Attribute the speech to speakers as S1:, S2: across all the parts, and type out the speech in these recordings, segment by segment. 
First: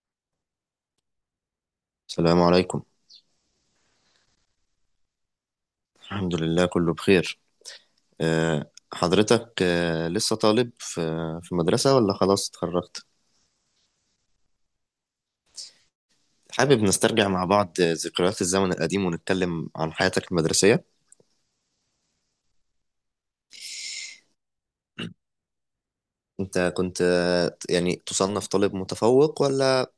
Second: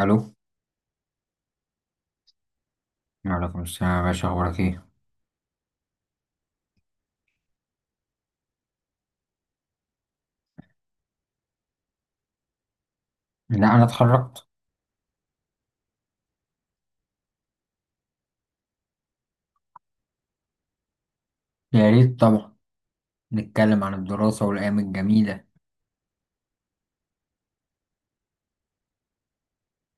S1: الو.
S2: السلام عليكم.
S1: وعليكم السلام يا باشا، اخبارك ايه؟
S2: الحمد لله كله بخير. حضرتك لسه طالب في مدرسة ولا خلاص اتخرجت؟
S1: لا انا اتخرجت.
S2: حابب نسترجع مع بعض ذكريات الزمن القديم ونتكلم عن حياتك المدرسية.
S1: يا ريت طبعا، نتكلم عن الدراسه والايام الجميله.
S2: انت كنت يعني تصنف طالب متفوق ولا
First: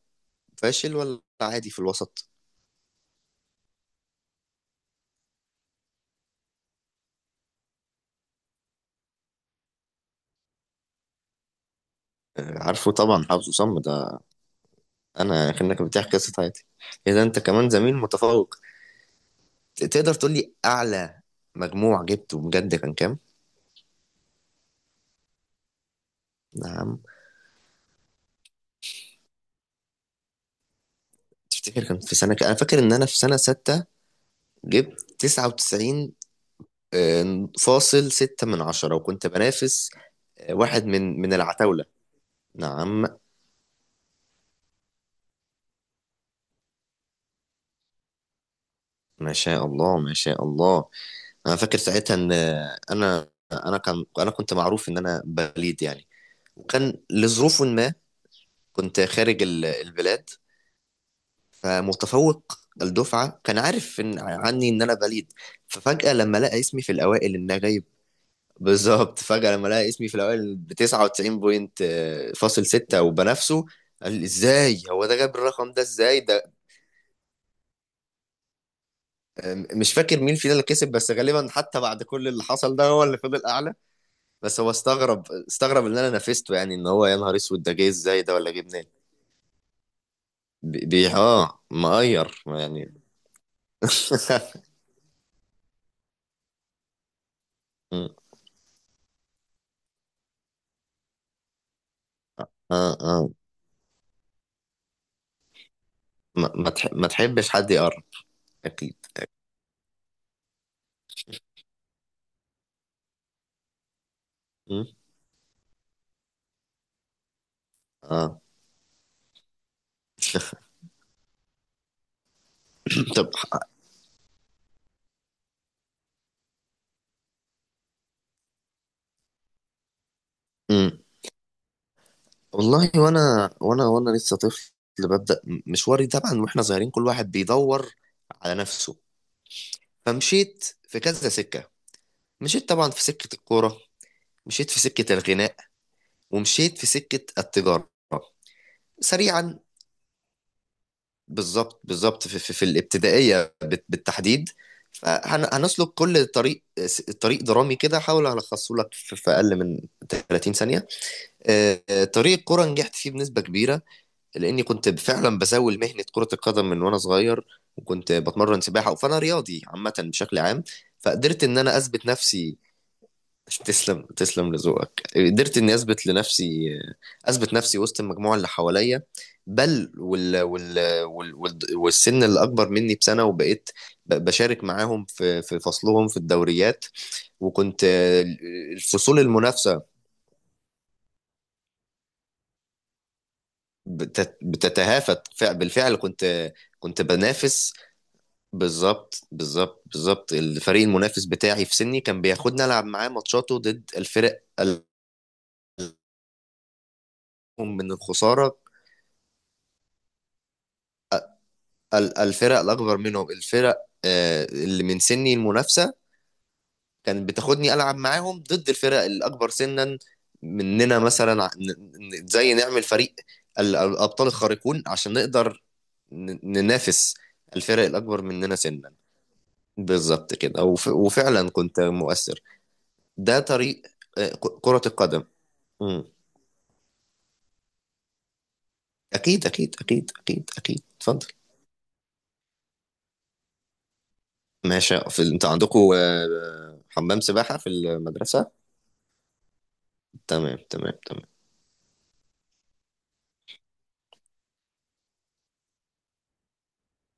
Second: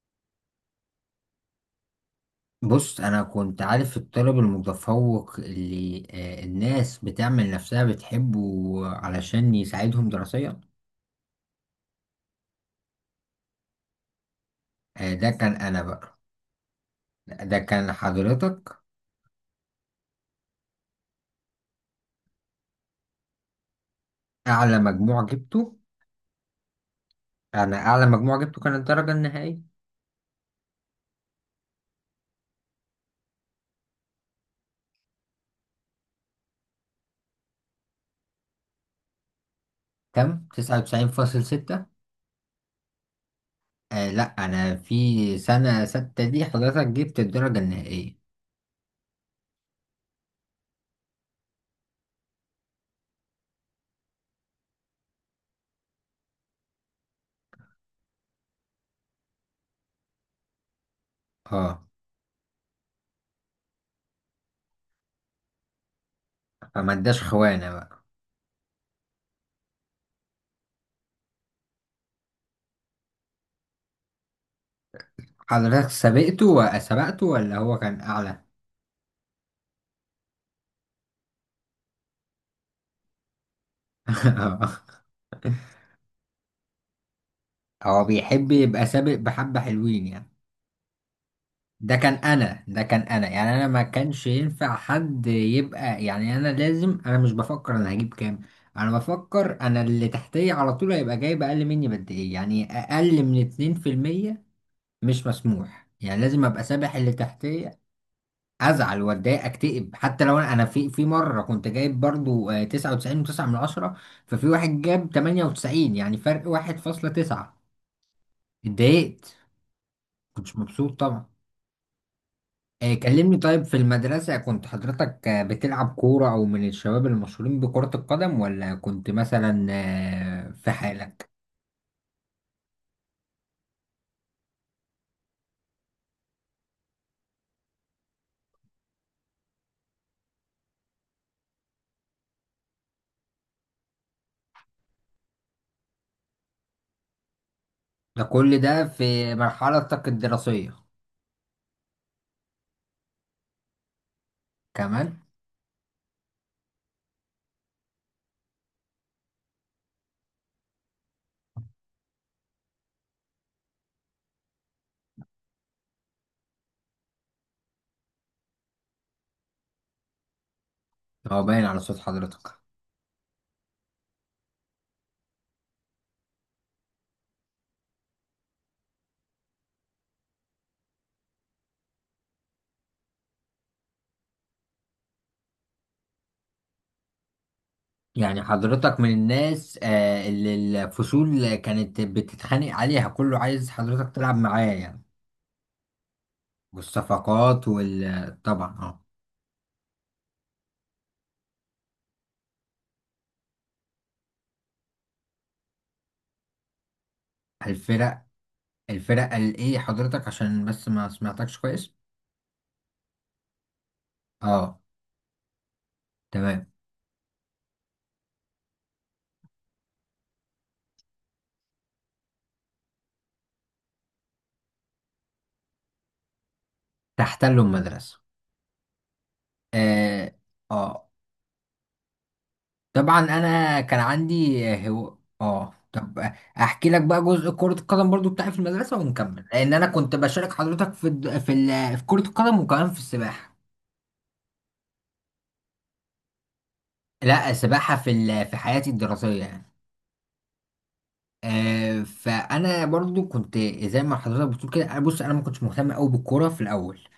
S2: فاشل ولا عادي في الوسط؟
S1: بص، انا كنت عارف الطالب المتفوق اللي الناس بتعمل نفسها بتحبه علشان يساعدهم دراسيا.
S2: عارفه طبعا، حافظه صم ده.
S1: ده كان
S2: انا
S1: انا
S2: كأنك بتحكي
S1: بقى،
S2: قصة حياتي، اذا انت
S1: ده
S2: كمان
S1: كان
S2: زميل متفوق.
S1: حضرتك.
S2: تقدر تقول لي اعلى مجموع جبته بجد كان كام؟
S1: اعلى مجموع جبته؟
S2: نعم.
S1: انا اعلى مجموع جبته كانت الدرجه النهائيه.
S2: تفتكر كان في سنة انا فاكر ان انا في سنة ستة جبت 99 فاصل ستة من عشرة، وكنت بنافس
S1: كام
S2: واحد من العتاولة.
S1: 99.6؟
S2: نعم.
S1: آه لا، انا في سنه ستة دي حضرتك جبت الدرجه النهائيه.
S2: ما شاء الله، ما شاء الله. أنا فاكر ساعتها إن أنا كنت معروف إن أنا بليد يعني، وكان لظروف ما كنت خارج البلاد،
S1: اه،
S2: فمتفوق الدفعة كان عارف إن عني إن أنا بليد. ففجأة لما لقى اسمي
S1: فما
S2: في
S1: اداش
S2: الأوائل إن أنا
S1: خوانة
S2: جاي،
S1: بقى.
S2: بالظبط، فجأة لما لقى اسمي في الأوائل ب 99 بوينت فاصل ستة وبنافسه، قال لي ازاي هو ده جاب الرقم ده،
S1: حضرتك
S2: ازاي ده.
S1: سبقته سبقته ولا هو كان أعلى؟
S2: مش فاكر مين فينا اللي كسب، بس غالبا حتى بعد كل اللي حصل ده، هو اللي فضل أعلى. بس هو استغرب، استغرب إن أنا نافسته، يعني إن هو يا نهار أسود، ده جه
S1: هو
S2: ازاي، ده
S1: بيحب
S2: ولا جه منين.
S1: يبقى سابق بحبة حلوين يعني. ده كان
S2: مقير
S1: أنا، ده
S2: يعني.
S1: كان أنا، يعني أنا ما كانش ينفع حد يبقى، يعني أنا لازم، أنا مش بفكر أنا
S2: م،
S1: هجيب كام، أنا بفكر أنا اللي تحتية على طول هيبقى جايب أقل مني بقد إيه، يعني
S2: اه،
S1: أقل
S2: اه.
S1: من 2%. مش مسموح، يعني لازم أبقى سابح
S2: ما
S1: اللي
S2: تحبش حد
S1: تحتية.
S2: يقرب. أكيد.
S1: ازعل واتضايق اكتئب حتى لو انا أنا في في مره كنت جايب برضو 99 و9 من عشرة، ففي واحد
S2: م،
S1: جاب 98، يعني فرق 1.9.
S2: اه.
S1: اتضايقت. كنتش مبسوط طبعا.
S2: طب.
S1: كلمني، طيب في المدرسه كنت حضرتك بتلعب كوره او من الشباب المشهورين بكره القدم، ولا كنت مثلا في
S2: م.
S1: حالك؟
S2: والله، وانا لسه طفل، ببدأ مشواري. طبعا واحنا صغيرين، كل واحد بيدور على نفسه، فمشيت في كذا سكة. مشيت طبعا في سكة الكورة، مشيت في سكة الغناء، ومشيت في سكة التجارة.
S1: ده كل ده في
S2: سريعا،
S1: مرحلتك الدراسيه
S2: بالظبط. بالظبط في الابتدائية بالتحديد.
S1: كمان؟
S2: فهنسلك كل طريق، طريق درامي كده، هحاول الخصه لك في اقل من 30 ثانية. طريق الكورة نجحت فيه بنسبة كبيرة، لاني كنت فعلا بزاول مهنه كره القدم من وانا صغير، وكنت بتمرن سباحه، فانا رياضي عامه بشكل عام،
S1: هو
S2: فقدرت ان
S1: باين
S2: انا
S1: على صوت
S2: اثبت
S1: حضرتك.
S2: نفسي. تسلم، تسلم لذوقك. قدرت اني اثبت لنفسي، اثبت نفسي وسط المجموعه اللي حواليا، بل والسن اللي اكبر مني بسنه، وبقيت بشارك معاهم في فصلهم في الدوريات. وكنت
S1: يعني حضرتك من
S2: الفصول
S1: الناس
S2: المنافسه
S1: اللي الفصول كانت بتتخانق عليها، كله عايز حضرتك تلعب معاه يعني؟
S2: بتتهافت، بالفعل كنت، كنت
S1: والصفقات
S2: بنافس.
S1: وال، طبعا اه.
S2: بالظبط الفريق المنافس بتاعي في سني، كان بياخدنا العب معاه ماتشاته ضد الفرق الأقوم، من
S1: الفرق،
S2: الخساره.
S1: الفرق قال ايه حضرتك؟ عشان بس ما سمعتكش كويس.
S2: الفرق الاكبر منهم، الفرق
S1: اه
S2: اللي من سني المنافسه
S1: تمام.
S2: كانت بتاخدني العب معاهم ضد الفرق الاكبر سنا مننا، مثلا زي نعمل فريق الابطال الخارقون عشان نقدر ننافس
S1: تحتلوا
S2: الفرق
S1: المدرسة.
S2: الاكبر مننا سنا. بالظبط
S1: اه
S2: كده،
S1: اه
S2: وفعلا كنت مؤثر.
S1: طبعا.
S2: ده
S1: انا
S2: طريق
S1: كان عندي
S2: كرة
S1: هو
S2: القدم.
S1: اه، طب احكي لك بقى جزء كرة القدم برضو بتاعي في المدرسة ونكمل،
S2: اكيد،
S1: لان
S2: اكيد،
S1: انا
S2: اكيد،
S1: كنت
S2: اكيد،
S1: بشارك
S2: اكيد،
S1: حضرتك
S2: اتفضل.
S1: في كرة القدم وكمان في السباحة.
S2: ماشي، انت عندكم حمام
S1: لا،
S2: سباحة في
S1: سباحة في
S2: المدرسة؟
S1: حياتي الدراسية يعني.
S2: تمام، تمام، تمام.
S1: فأنا برضو كنت زي ما حضرتك بتقول كده، أنا، بص، أنا ما كنتش مهتم أوي بالكورة في الأول.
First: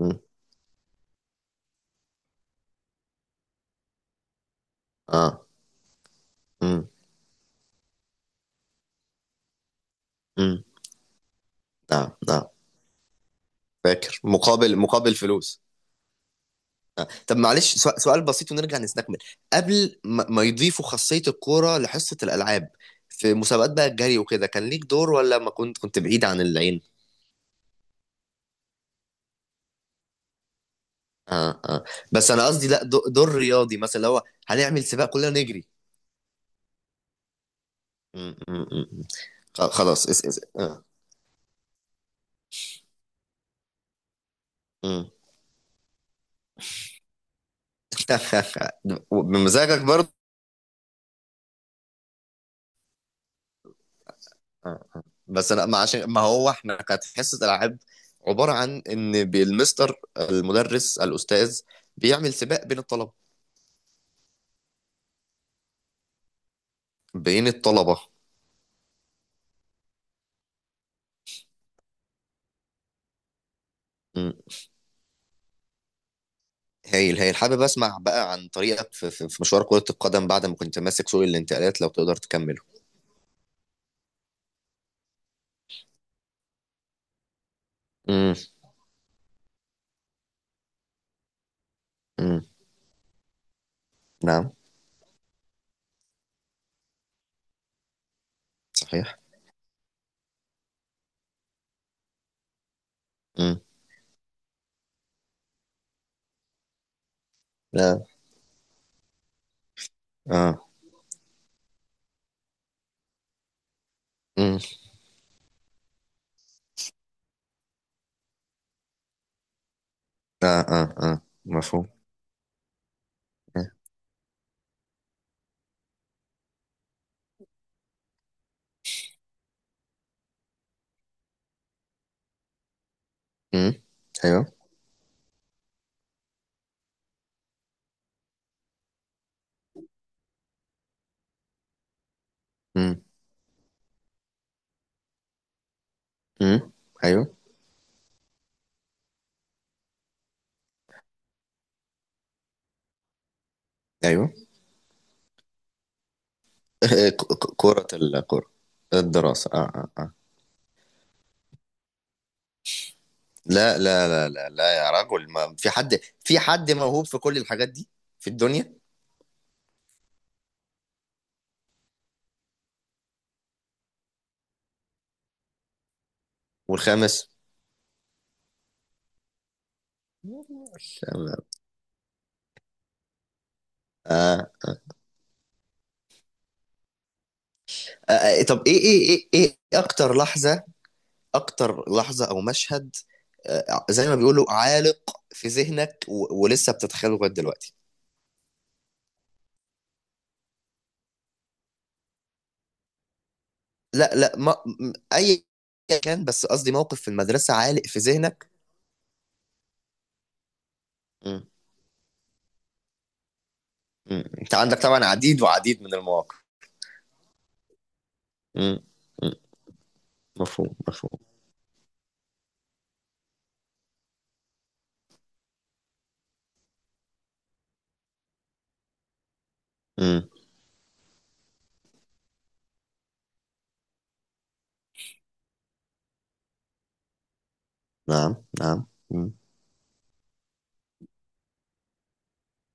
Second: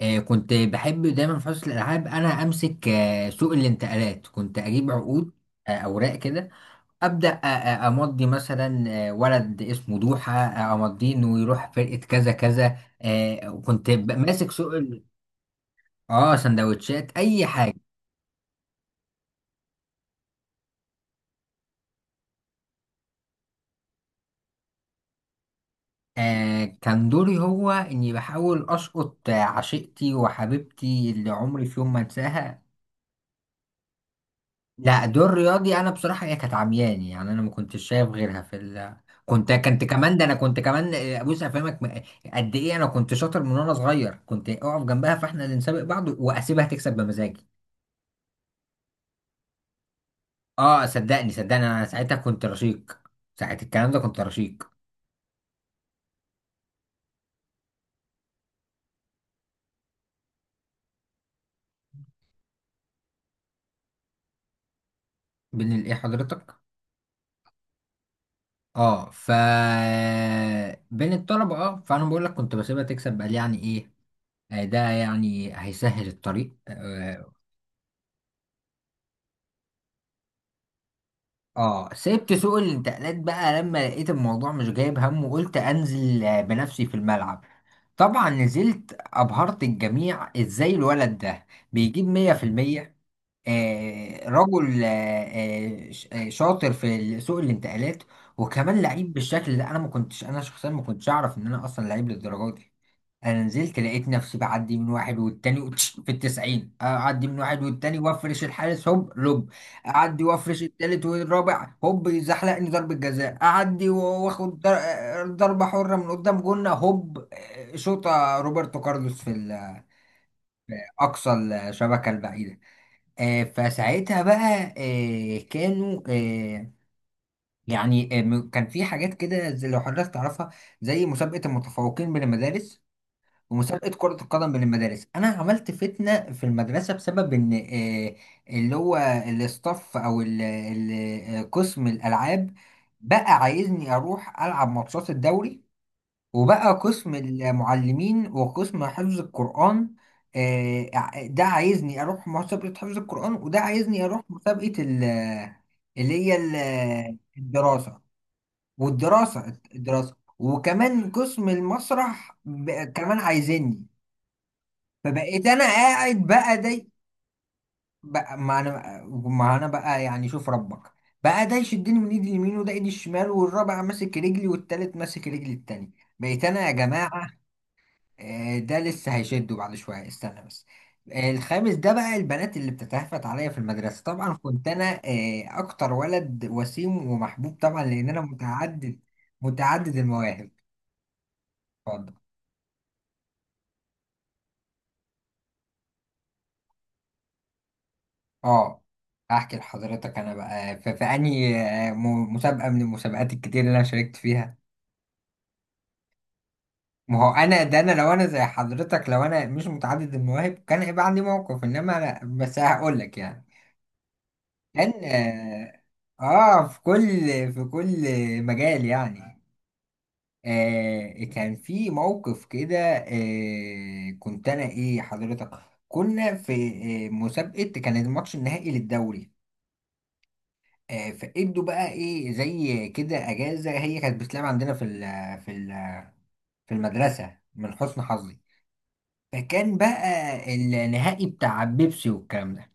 S1: كنت بحب دايما في حصة الألعاب أنا أمسك سوق الانتقالات، كنت أجيب عقود،
S2: اه.
S1: أوراق كده.
S2: مم.
S1: أبدأ أمضي مثلا ولد اسمه دوحة،
S2: مم.
S1: أمضيه إنه يروح فرقة
S2: نعم،
S1: كذا
S2: نعم.
S1: كذا. وكنت
S2: فاكر
S1: ماسك سوق
S2: مقابل مقابل فلوس؟
S1: اه، سندوتشات
S2: طب
S1: أي حاجة.
S2: معلش، سؤال بسيط ونرجع نستكمل، قبل ما يضيفوا خاصية الكورة لحصة الألعاب، في مسابقات بقى الجري وكده، كان ليك دور ولا ما كنت، بعيد عن
S1: آه،
S2: العين؟
S1: كان دوري هو إني بحاول أسقط عشيقتي وحبيبتي اللي
S2: اه،
S1: عمري في
S2: اه.
S1: يوم ما
S2: بس انا
S1: أنساها.
S2: قصدي، لا، دور رياضي مثلا، اللي هو هنعمل
S1: لا،
S2: سباق كلنا
S1: دور
S2: نجري.
S1: رياضي، أنا بصراحة هي كانت عمياني، يعني أنا ما كنتش شايف
S2: مم.
S1: غيرها في
S2: مم. مم.
S1: ال. كنت كنت
S2: خلاص.
S1: كمان، ده
S2: اس
S1: أنا
S2: اس
S1: كنت
S2: آه.
S1: كمان بص، أفهمك قد إيه أنا كنت شاطر من وأنا صغير، كنت أقف
S2: مم.
S1: جنبها فإحنا اللي نسابق بعض، وأسيبها تكسب بمزاجي.
S2: بمزاجك برضه.
S1: أه، صدقني، صدقني أنا ساعتها كنت رشيق، ساعة الكلام ده كنت رشيق.
S2: بس لا، ما عشان ما هو احنا كانت حصه العاب، عباره عن ان بالمستر المدرس الاستاذ بيعمل سباق بين الطلبه.
S1: بين الإيه حضرتك؟
S2: بين الطلبه.
S1: اه، ف، بين الطلبة، اه، فانا بقول لك كنت بسيبها تكسب، قال يعني ايه.
S2: مم.
S1: ده يعني هيسهل الطريق،
S2: هايل، هايل. حابب اسمع بقى عن طريقك في مشوار كره القدم بعد ما كنت ماسك سوق الانتقالات، لو
S1: اه.
S2: تقدر
S1: سبت سوق
S2: تكمله.
S1: الانتقالات بقى لما لقيت الموضوع مش جايب هم، وقلت انزل بنفسي في الملعب. طبعا
S2: مم.
S1: نزلت، ابهرت الجميع، ازاي الولد ده بيجيب
S2: مم.
S1: 100%. آه،
S2: نعم.
S1: رجل، آه، شاطر سوق الانتقالات، وكمان لعيب
S2: صحيح.
S1: بالشكل ده. انا شخصيا ما كنتش اعرف ان انا اصلا لعيب للدرجه دي. انا
S2: مم.
S1: نزلت لقيت نفسي بعدي من واحد والتاني في التسعين، اعدي من واحد والتاني
S2: لا.
S1: وافرش الحارس هوب، لوب. اعدي
S2: اه.
S1: وافرش التالت والرابع هوب، يزحلقني ضربة جزاء، اعدي
S2: مم.
S1: واخد ضربة حرة من قدام جنة هوب، شوطة روبرتو كارلوس في ال،
S2: اه، اه، اه.
S1: اقصى
S2: مفهوم.
S1: الشبكة البعيدة. فساعتها بقى، كانوا، يعني كان في حاجات كده، زي لو حضرتك تعرفها، زي مسابقة المتفوقين بين المدارس،
S2: مم.
S1: ومسابقة كرة
S2: ايوه.
S1: القدم بين المدارس. أنا عملت فتنة في المدرسة بسبب إن اللي هو الاستاف أو قسم الألعاب
S2: مم.
S1: بقى عايزني أروح ألعب ماتشات الدوري،
S2: مم.
S1: وبقى قسم
S2: ايوه،
S1: المعلمين وقسم حفظ القرآن ده عايزني أروح مسابقة حفظ القرآن، وده عايزني أروح
S2: ايوه.
S1: مسابقة اللي هي
S2: ك- ك- كرة
S1: الدراسة.
S2: الكرة. الدراسة.
S1: والدراسة، الدراسة، وكمان قسم المسرح كمان
S2: لا،
S1: عايزني.
S2: لا، لا، لا، لا، يا رجل،
S1: فبقيت
S2: ما
S1: انا
S2: في حد،
S1: قاعد بقى داي
S2: موهوب في كل الحاجات دي، في
S1: بقى، ما
S2: الدنيا.
S1: انا ما انا بقى يعني شوف ربك بقى، ده يشدني من ايدي اليمين، وده ايدي الشمال، والرابع ماسك رجلي، والتالت ماسك رجلي التاني. بقيت انا يا جماعة،
S2: والخامس.
S1: ده لسه هيشده بعد شوية استنى بس.
S2: تمام.
S1: الخامس ده بقى البنات اللي بتتهفت عليا في المدرسة، طبعا
S2: آه.
S1: كنت انا اكتر ولد وسيم ومحبوب، طبعا لان انا
S2: طب ايه
S1: متعدد،
S2: ايه ايه ايه
S1: متعدد
S2: اكتر
S1: المواهب.
S2: لحظة، اكتر
S1: اتفضل.
S2: لحظة او مشهد، زي ما بيقولوا، عالق في ذهنك ولسه بتتخيله لغاية دلوقتي؟
S1: اه، احكي لحضرتك انا بقى في انهي مسابقه من المسابقات الكتير اللي انا شاركت
S2: لا، لا، ما
S1: فيها.
S2: م- اي كان، بس قصدي موقف في
S1: ما هو
S2: المدرسة
S1: انا، ده
S2: عالق
S1: انا
S2: في
S1: لو انا زي
S2: ذهنك.
S1: حضرتك، لو انا مش متعدد المواهب كان هيبقى عندي
S2: م.
S1: موقف، انما انا بس هقول لك يعني
S2: م. انت عندك
S1: كان
S2: طبعا عديد
S1: اه
S2: وعديد من المواقف.
S1: آه، في كل في كل
S2: م.
S1: مجال يعني.
S2: مفهوم، مفهوم.
S1: آه، كان في موقف كده، آه كنت انا ايه حضرتك، كنا في مسابقه، كان الماتش النهائي للدوري.
S2: مم.
S1: فادوا بقى ايه زي كده اجازه، هي كانت بتلعب عندنا في ال في المدرسه من حسن
S2: نعم،
S1: حظي.
S2: نعم. مم.
S1: فكان بقى النهائي بتاع بيبسي والكلام ده.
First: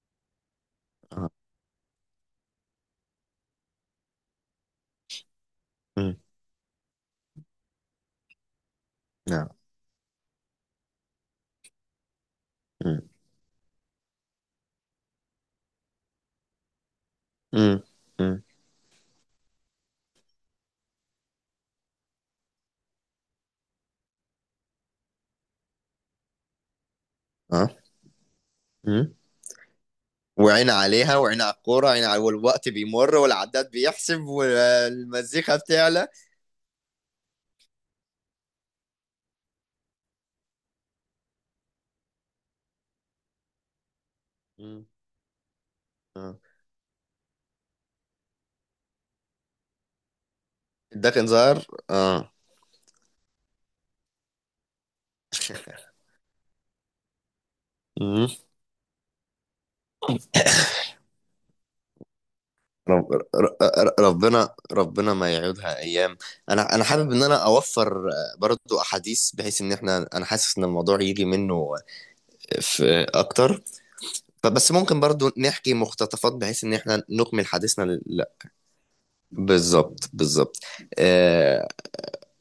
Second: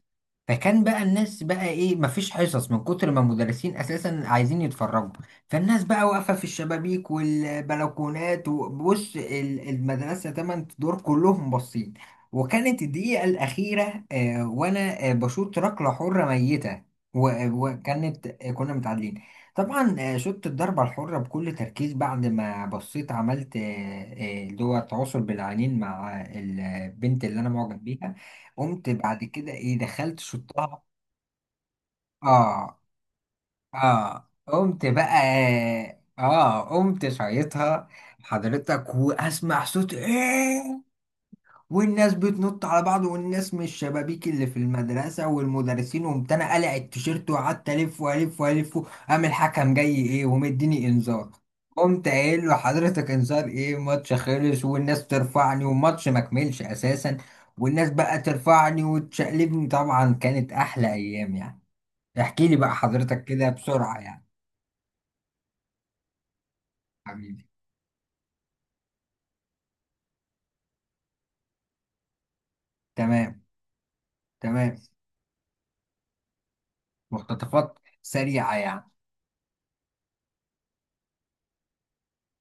S1: فكان بقى
S2: آه.
S1: الناس بقى ايه، مفيش حصص من كتر ما المدرسين اساسا عايزين يتفرجوا. فالناس بقى
S2: مم.
S1: واقفه في الشبابيك والبلكونات، وبص
S2: نعم.
S1: المدرسه تمن دور كلهم باصين. وكانت
S2: مم.
S1: الدقيقه الاخيره، آه وانا آه بشوط ركله حره ميته.
S2: مم.
S1: وكانت
S2: مم.
S1: آه كنا متعادلين. طبعا، آه، شوت الضربه الحره بكل تركيز بعد ما بصيت، عملت اللي هو التواصل بالعينين مع البنت اللي انا
S2: آه.
S1: معجب بيها. قمت
S2: مم.
S1: بعد كده ايه، دخلت
S2: وعين
S1: شطها.
S2: عليها، وعين على الكورة، وعين على والوقت
S1: اه
S2: بيمر، والعداد بيحسب،
S1: اه، قمت بقى
S2: والمزيكا بتعلى.
S1: اه قمت شايطها حضرتك، واسمع صوت ايه، والناس بتنط على بعض، والناس من الشبابيك اللي في
S2: مم.
S1: المدرسة والمدرسين. قمت
S2: آه.
S1: انا قلع التيشيرت وقعدت الف والف والف. قام الحكم جاي ايه ومديني
S2: الدخن
S1: انذار.
S2: ظهر،
S1: قمت
S2: اه.
S1: قايل له حضرتك انذار ايه، ماتش خلص والناس ترفعني والماتش ما كملش اساسا. والناس بقى
S2: مم.
S1: ترفعني وتشقلبني. طبعا كانت احلى ايام يعني. احكي لي بقى
S2: رب...
S1: حضرتك كده
S2: ر- ر-
S1: بسرعة يعني.
S2: ربنا ربنا ما يعودها ايام. انا حابب ان انا
S1: حبيبي.
S2: اوفر برضو احاديث، بحيث ان انا حاسس ان الموضوع يجي منه في
S1: تمام.
S2: اكتر، فبس
S1: تمام.
S2: ممكن برضو نحكي مقتطفات بحيث ان احنا نكمل
S1: مقتطفات
S2: حديثنا لا،
S1: سريعة يعني.
S2: بالظبط. آه،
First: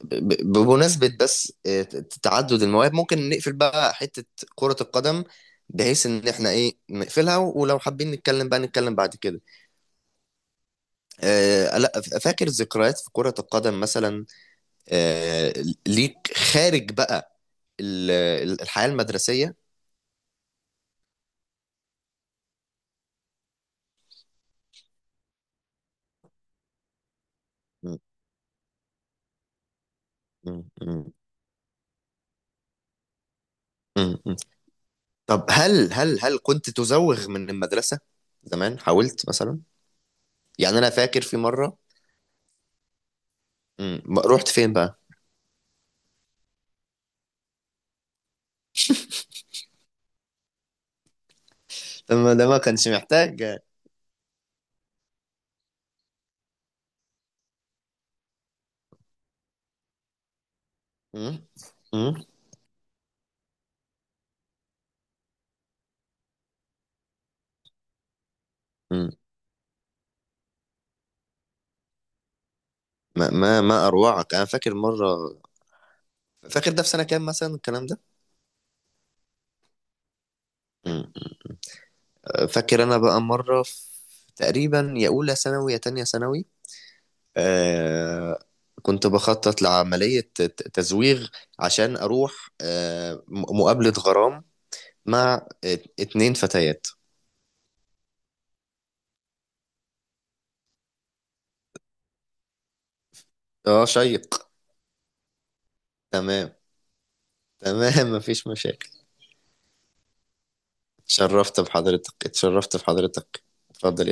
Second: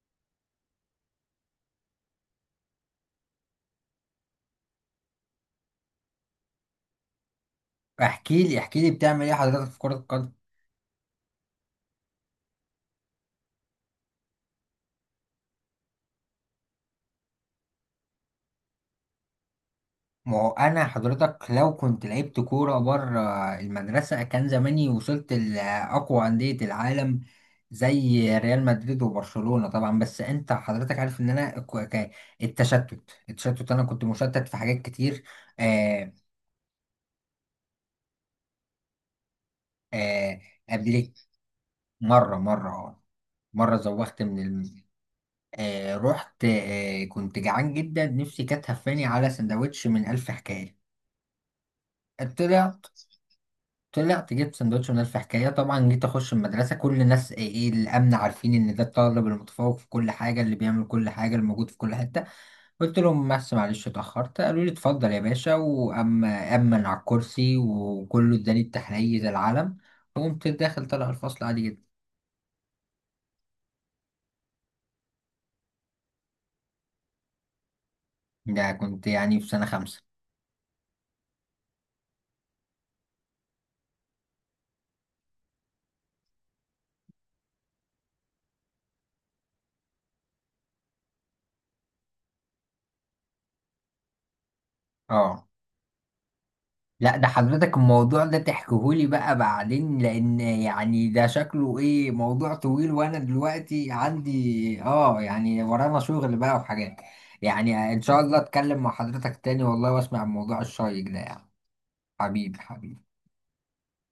S2: بمناسبة، بس تعدد المواهب، ممكن نقفل بقى حتة كرة القدم، بحيث ان احنا ايه نقفلها، ولو حابين
S1: احكي
S2: نتكلم
S1: لي،
S2: بقى
S1: احكي لي،
S2: نتكلم بعد
S1: بتعمل ايه
S2: كده.
S1: حضرتك في كرة القدم؟
S2: لا، فاكر ذكريات في كرة القدم مثلا، آه، ليك خارج بقى الحياة المدرسية.
S1: ما هو انا حضرتك لو كنت لعبت كوره بره المدرسه كان زماني وصلت لاقوى انديه العالم،
S2: م-
S1: زي ريال مدريد وبرشلونه، طبعا. بس انت حضرتك
S2: م-
S1: عارف ان انا التشتت. التشتت انا كنت
S2: م- م-
S1: مشتت في حاجات كتير.
S2: طب هل
S1: آه.
S2: هل هل كنت تزوغ من المدرسة زمان، حاولت مثلا؟
S1: آه،
S2: يعني
S1: قبل
S2: أنا
S1: إيه؟
S2: فاكر في مرة.
S1: مره اه، مرة
S2: مم.
S1: زوغت من
S2: رحت فين
S1: الم...
S2: بقى؟
S1: آه رحت، آه كنت جعان جدا، نفسي كانت هفاني على سندوتش من ألف حكاية.
S2: لما ده ما
S1: طلع،
S2: كانش محتاج.
S1: طلعت جبت سندوتش من ألف حكاية. طبعا جيت أخش المدرسة، كل الناس إيه إيه، الأمن عارفين إن ده الطالب المتفوق في كل حاجة اللي بيعمل كل حاجة،
S2: مم.
S1: الموجود في كل
S2: مم.
S1: حتة. قلت لهم بس معلش اتأخرت، قالوا لي اتفضل يا باشا، وأما أمن على الكرسي وكله، اداني
S2: مم.
S1: التحلية العلم. وقمت داخل طالع الفصل عادي جدا.
S2: ما أروعك! أنا فاكر مرة. فاكر ده في سنة كام مثلا الكلام ده؟
S1: ده كنت يعني في سنة خمسة.
S2: مم. فاكر أنا بقى مرة في، تقريبا يا أولى ثانوي يا تانية ثانوي. آه كنت بخطط لعملية تزويغ، عشان أروح مقابلة غرام مع
S1: اه
S2: 2 فتيات.
S1: لا، ده حضرتك الموضوع ده تحكيهولي بقى بعدين، لان يعني ده شكله ايه موضوع طويل، وانا
S2: اه،
S1: دلوقتي
S2: شيق.
S1: عندي اه يعني ورانا شغل
S2: تمام.
S1: بقى وحاجات. يعني ان
S2: تمام.
S1: شاء الله
S2: مفيش
S1: اتكلم
S2: مشاكل.
S1: مع حضرتك تاني والله، واسمع الموضوع الشيق ده يعني.
S2: اتشرفت بحضرتك،
S1: حبيبي
S2: اتشرفت
S1: حبيبي.
S2: بحضرتك. اتفضل.